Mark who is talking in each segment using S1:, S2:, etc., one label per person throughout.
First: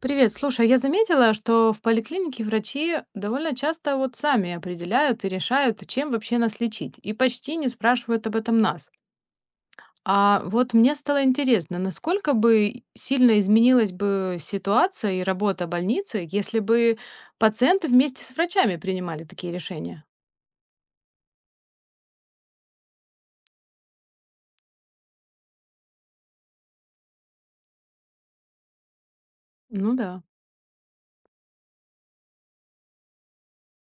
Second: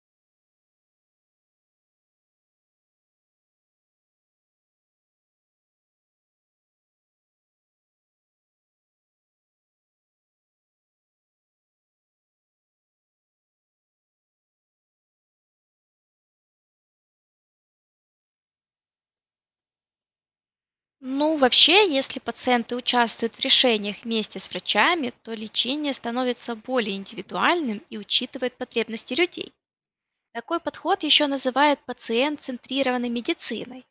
S1: Привет, слушай, я заметила, что в поликлинике врачи довольно часто вот сами определяют и решают, чем вообще нас лечить, и почти не спрашивают об этом нас. А вот мне стало интересно, насколько бы сильно изменилась бы ситуация и работа больницы, если бы пациенты вместе с врачами принимали такие решения?
S2: Ну, вообще, если пациенты участвуют в решениях вместе с врачами, то лечение становится более индивидуальным и учитывает потребности людей.
S1: Ну да.
S2: Такой подход еще называют пациент-центрированной медициной,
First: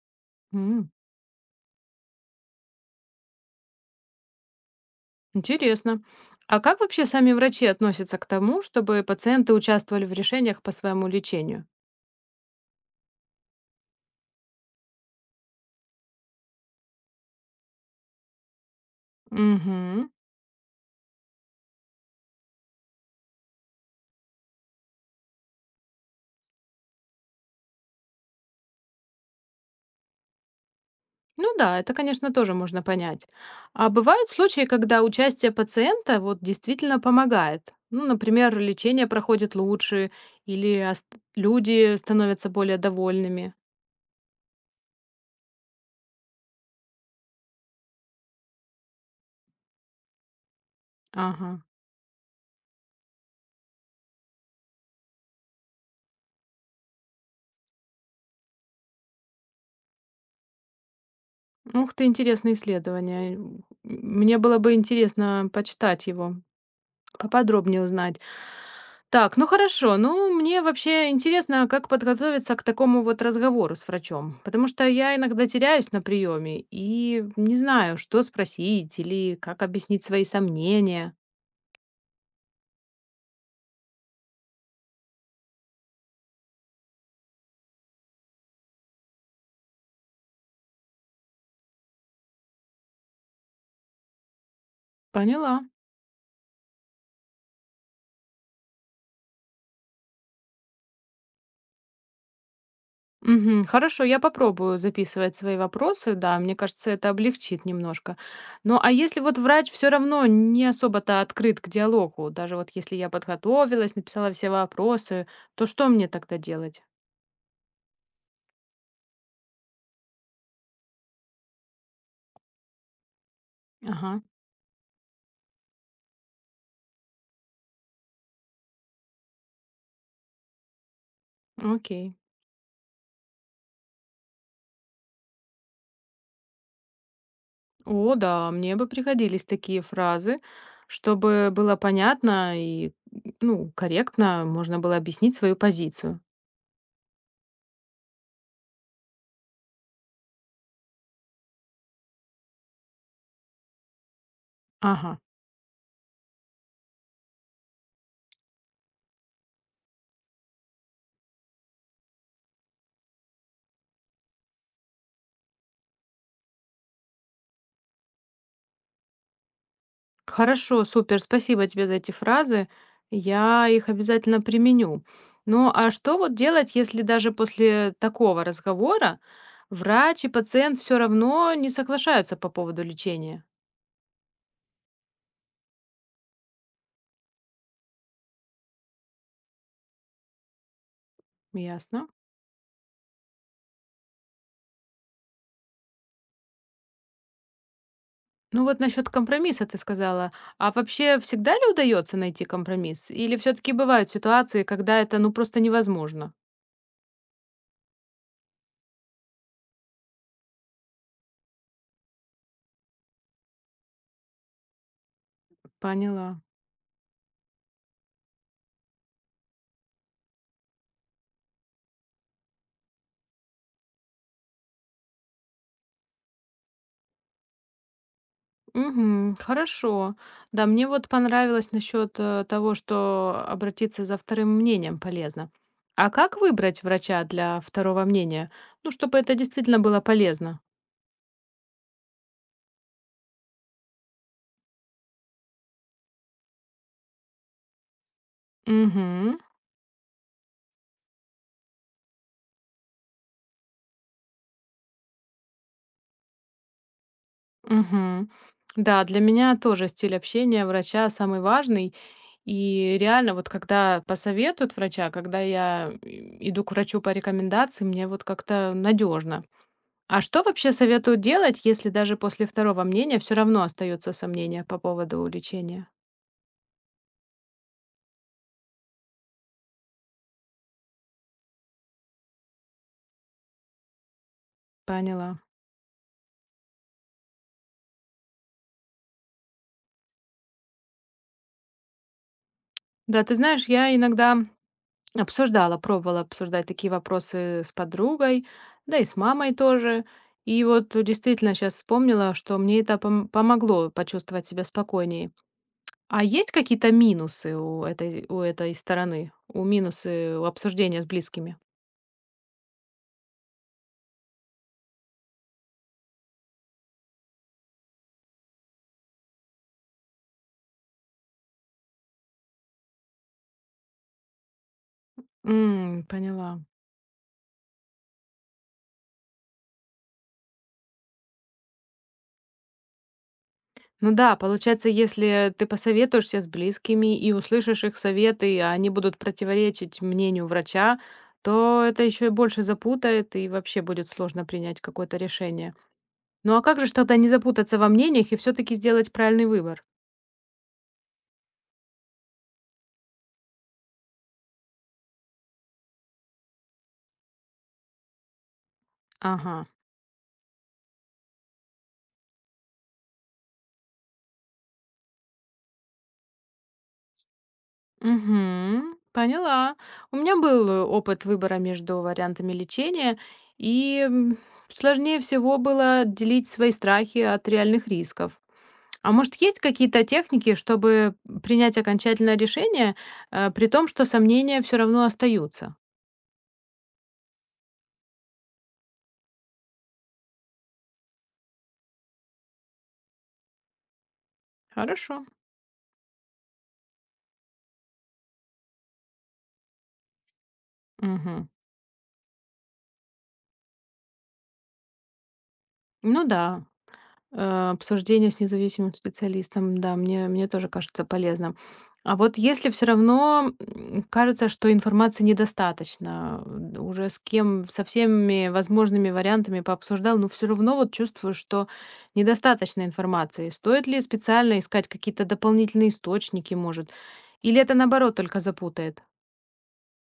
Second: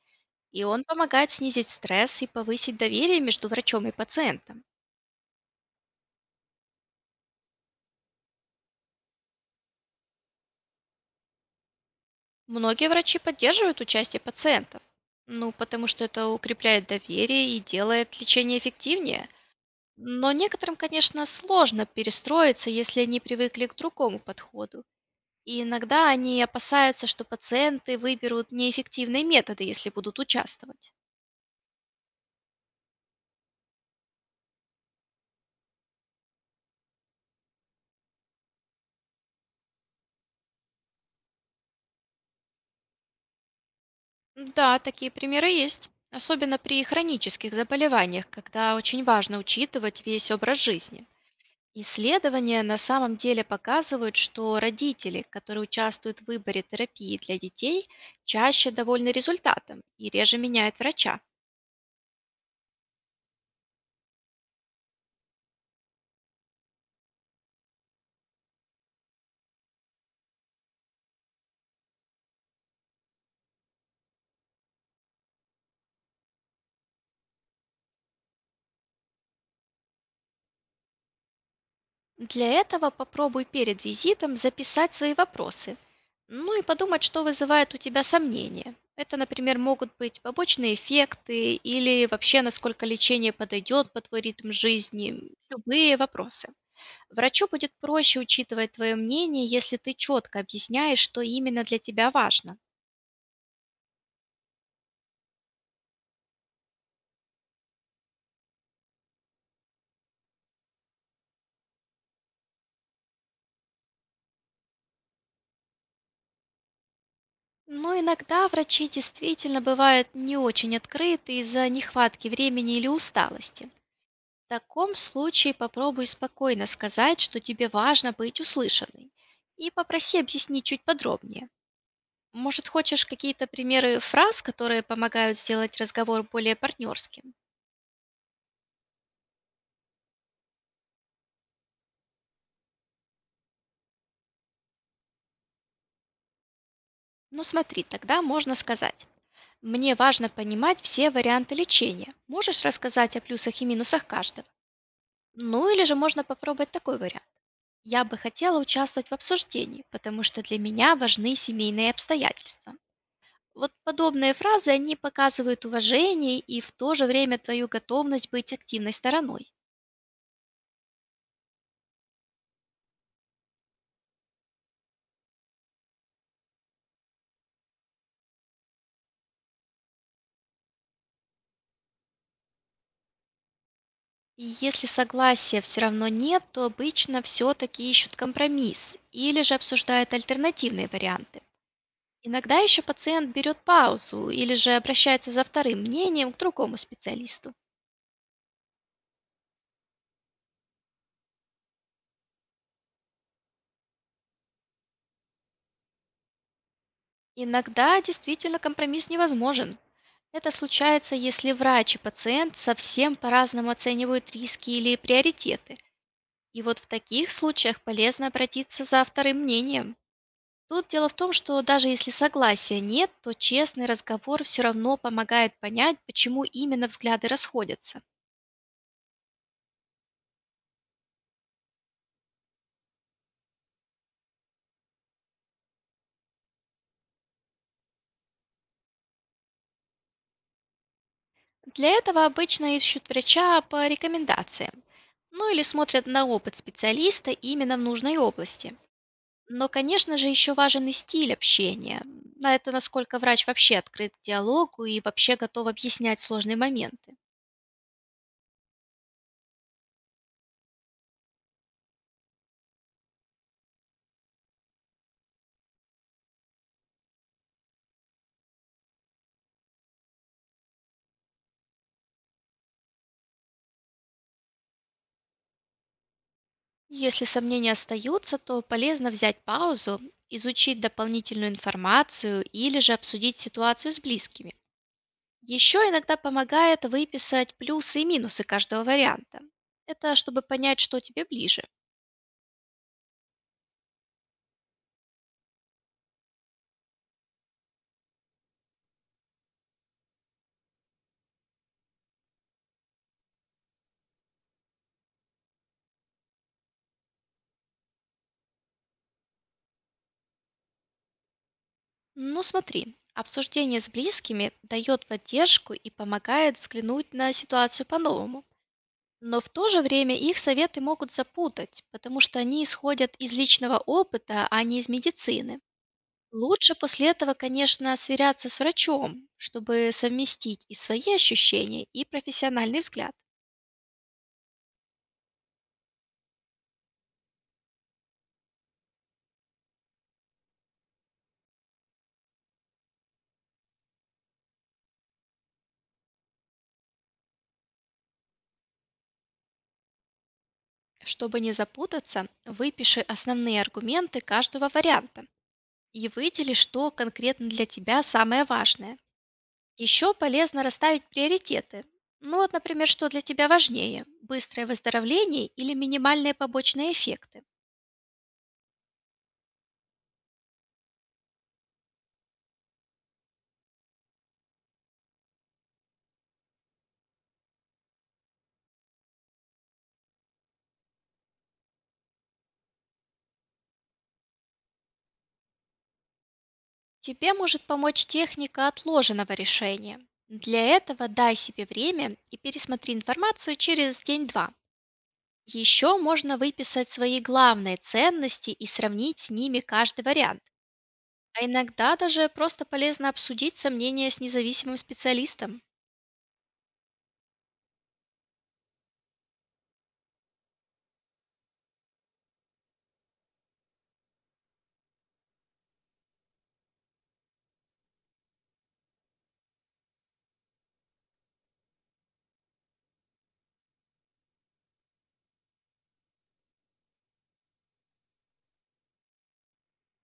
S2: и он
S1: М,
S2: помогает снизить стресс и повысить доверие между врачом и пациентом.
S1: Интересно. А как вообще сами врачи относятся к тому, чтобы пациенты участвовали в решениях по своему лечению?
S2: Многие врачи поддерживают участие пациентов, ну, потому что это укрепляет доверие и делает лечение эффективнее.
S1: Угу.
S2: Но некоторым, конечно, сложно перестроиться, если они привыкли к другому подходу. И иногда они опасаются, что пациенты выберут неэффективные методы, если будут участвовать.
S1: Ну да, это, конечно, тоже можно понять. А бывают случаи, когда участие пациента вот действительно помогает. Ну, например, лечение проходит лучше, или люди становятся более довольными.
S2: Да, такие примеры есть, особенно при хронических заболеваниях, когда очень важно учитывать весь образ жизни.
S1: Ага.
S2: Исследования на самом деле показывают, что родители, которые участвуют в выборе терапии для детей, чаще довольны результатом и реже меняют врача.
S1: Ух ты, интересное исследование. Мне было бы интересно почитать его, поподробнее узнать. Так, ну хорошо. Ну, мне вообще интересно, как подготовиться к такому вот разговору с врачом, потому что я иногда теряюсь на приеме и не знаю, что спросить или как объяснить свои сомнения.
S2: Для этого попробуй перед визитом записать свои вопросы, ну и подумать, что вызывает у тебя сомнения. Это, например, могут быть побочные эффекты или вообще, насколько лечение подойдет под твой ритм жизни,
S1: Поняла.
S2: любые вопросы. Врачу будет проще учитывать твое мнение, если ты четко объясняешь, что именно для тебя важно.
S1: Мгм. Хорошо, я попробую записывать свои вопросы. Да, мне кажется, это облегчит немножко. Ну, а если вот врач все равно не особо-то открыт к диалогу, даже вот если я подготовилась, написала все вопросы, то что мне тогда делать?
S2: Но иногда врачи действительно бывают не очень открыты из-за нехватки времени или усталости.
S1: Ага,
S2: В таком случае попробуй спокойно сказать, что тебе важно быть услышанной, и попроси объяснить чуть подробнее.
S1: окей.
S2: Может, хочешь какие-то примеры фраз, которые помогают сделать разговор более партнерским?
S1: О да, мне бы пригодились такие фразы, чтобы было понятно и, ну, корректно можно было объяснить свою позицию.
S2: Ну смотри, тогда можно сказать. Мне важно понимать все варианты лечения. Можешь рассказать о плюсах и минусах каждого?
S1: Ага.
S2: Ну или же можно попробовать такой вариант. Я бы хотела участвовать в обсуждении, потому что для меня важны семейные обстоятельства. Вот подобные фразы, они показывают уважение и в то же время твою готовность быть активной стороной.
S1: Хорошо, супер. Спасибо тебе за эти фразы. Я их обязательно применю. Ну, а что вот делать, если даже после такого разговора врач и пациент все равно не соглашаются по поводу лечения?
S2: И если согласия все равно нет, то обычно все-таки ищут компромисс или же обсуждают альтернативные варианты.
S1: Ясно.
S2: Иногда еще пациент берет паузу или же обращается за вторым мнением к другому специалисту.
S1: Ну вот насчет компромисса ты сказала. А вообще всегда ли удается найти компромисс? Или все-таки бывают ситуации, когда это ну просто невозможно?
S2: Иногда действительно компромисс невозможен. Это случается, если врач и пациент совсем по-разному оценивают риски или приоритеты.
S1: Поняла.
S2: И вот в таких случаях полезно обратиться за вторым мнением. Тут дело в том, что даже если согласия нет, то честный разговор все равно помогает понять, почему именно взгляды расходятся.
S1: Угу, хорошо. Да, мне вот понравилось насчет того, что обратиться за вторым мнением полезно. А как выбрать врача для второго мнения? Ну, чтобы это действительно было полезно.
S2: Для этого обычно ищут врача по рекомендациям, ну или смотрят на опыт специалиста именно в нужной области.
S1: Угу,
S2: Но, конечно же, еще важен и стиль общения. На это насколько врач вообще открыт к диалогу и вообще готов объяснять сложные моменты.
S1: угу. Да, для меня тоже стиль общения врача самый важный. И реально, вот когда посоветуют врача, когда я и иду к врачу по рекомендации, мне вот как-то надежно. А что вообще советуют делать, если даже после второго мнения все равно остается сомнение по поводу лечения?
S2: Если сомнения остаются, то полезно взять паузу, изучить дополнительную информацию или же обсудить ситуацию с близкими.
S1: Поняла.
S2: Еще иногда помогает выписать плюсы и минусы каждого варианта. Это чтобы понять, что тебе ближе.
S1: Да, ты знаешь, я иногда обсуждала, пробовала обсуждать такие вопросы с подругой, да и с мамой тоже. И вот действительно сейчас вспомнила, что мне это помогло почувствовать себя спокойнее. А есть какие-то минусы у этой стороны? У минусы у обсуждения с близкими?
S2: Ну смотри, обсуждение с близкими дает поддержку и помогает взглянуть на ситуацию по-новому. Но в то же время их советы могут запутать, потому что они исходят из личного опыта, а не из медицины.
S1: М, поняла.
S2: Лучше после этого, конечно, сверяться с врачом, чтобы совместить и свои ощущения, и профессиональный взгляд.
S1: Ну да, получается, если ты посоветуешься с близкими и услышишь их советы, а они будут противоречить мнению врача, то это еще и больше запутает, и вообще будет сложно принять какое-то решение. Ну а как же ж тогда не запутаться во мнениях и все-таки сделать правильный выбор?
S2: Чтобы не запутаться, выпиши основные аргументы каждого варианта и выдели, что конкретно для тебя самое важное.
S1: Ага.
S2: Еще полезно расставить приоритеты. Ну вот, например, что для тебя важнее– быстрое выздоровление или минимальные побочные эффекты.
S1: Мгм. Поняла. У меня был опыт выбора между вариантами лечения, и сложнее всего было отделить свои страхи от реальных рисков. А может, есть какие-то техники, чтобы принять окончательное решение, при том, что сомнения все равно остаются?
S2: Тебе может помочь техника отложенного решения. Для этого дай себе время и пересмотри информацию через день-два.
S1: Хорошо.
S2: Еще можно выписать свои главные ценности и сравнить с ними каждый вариант. А
S1: Мгм.
S2: иногда даже просто полезно обсудить сомнения с независимым специалистом.
S1: Ну да. Обсуждение с независимым специалистом, да, мне тоже кажется полезным. А вот если все равно, кажется, что информации недостаточно, уже с кем со всеми возможными вариантами пообсуждал, но все равно вот чувствую, что недостаточно информации. Стоит ли специально искать какие-то дополнительные источники, может? Или это, наоборот, только запутает?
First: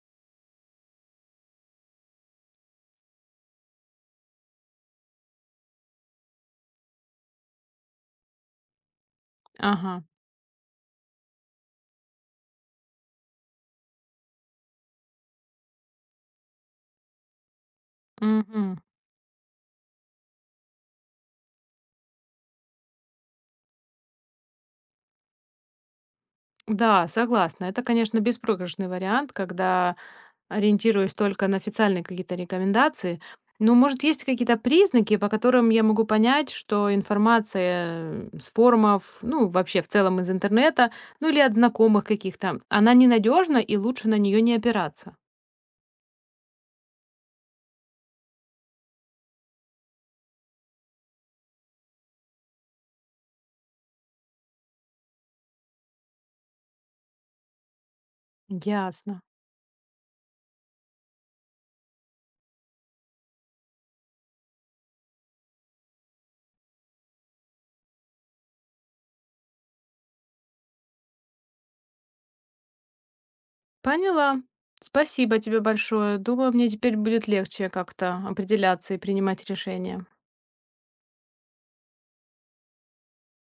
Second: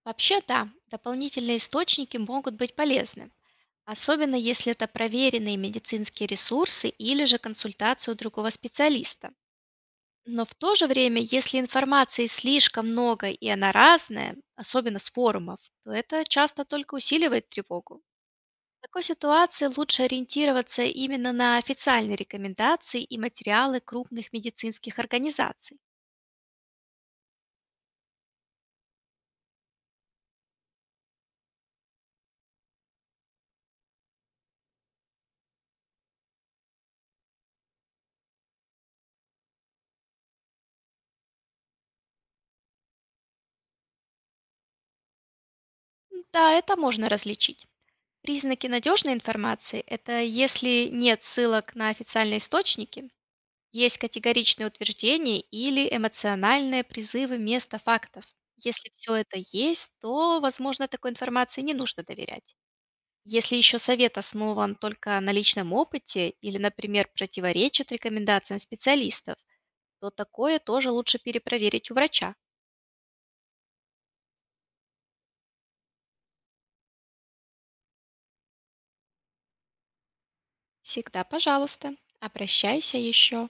S2: Вообще, да, дополнительные источники могут быть полезны, особенно если это проверенные медицинские ресурсы или же консультацию другого специалиста.
S1: Ага.
S2: Но в то же время, если информации слишком много и она разная, особенно с форумов, то это часто только усиливает тревогу.
S1: Мгм.
S2: В такой ситуации лучше ориентироваться именно на официальные рекомендации и материалы крупных медицинских организаций.
S1: Да, согласна. Это, конечно, беспроигрышный вариант, когда ориентируюсь только на официальные какие-то рекомендации. Но, может, есть какие-то признаки, по которым я могу понять, что информация с форумов, ну, вообще в целом из интернета, ну или от знакомых каких-то, она ненадежна и лучше на нее не опираться.
S2: Да, это можно различить. Признаки надежной информации– это если нет ссылок на официальные источники, есть категоричные утверждения или эмоциональные призывы вместо фактов. Если все
S1: Ясно.
S2: это есть, то, возможно, такой информации не нужно доверять. Если еще совет основан только на личном опыте или, например, противоречит рекомендациям специалистов, то такое тоже лучше перепроверить у врача.
S1: Поняла. Спасибо тебе большое. Думаю, мне теперь будет легче как-то определяться и принимать решения.
S2: Всегда, пожалуйста, обращайся еще.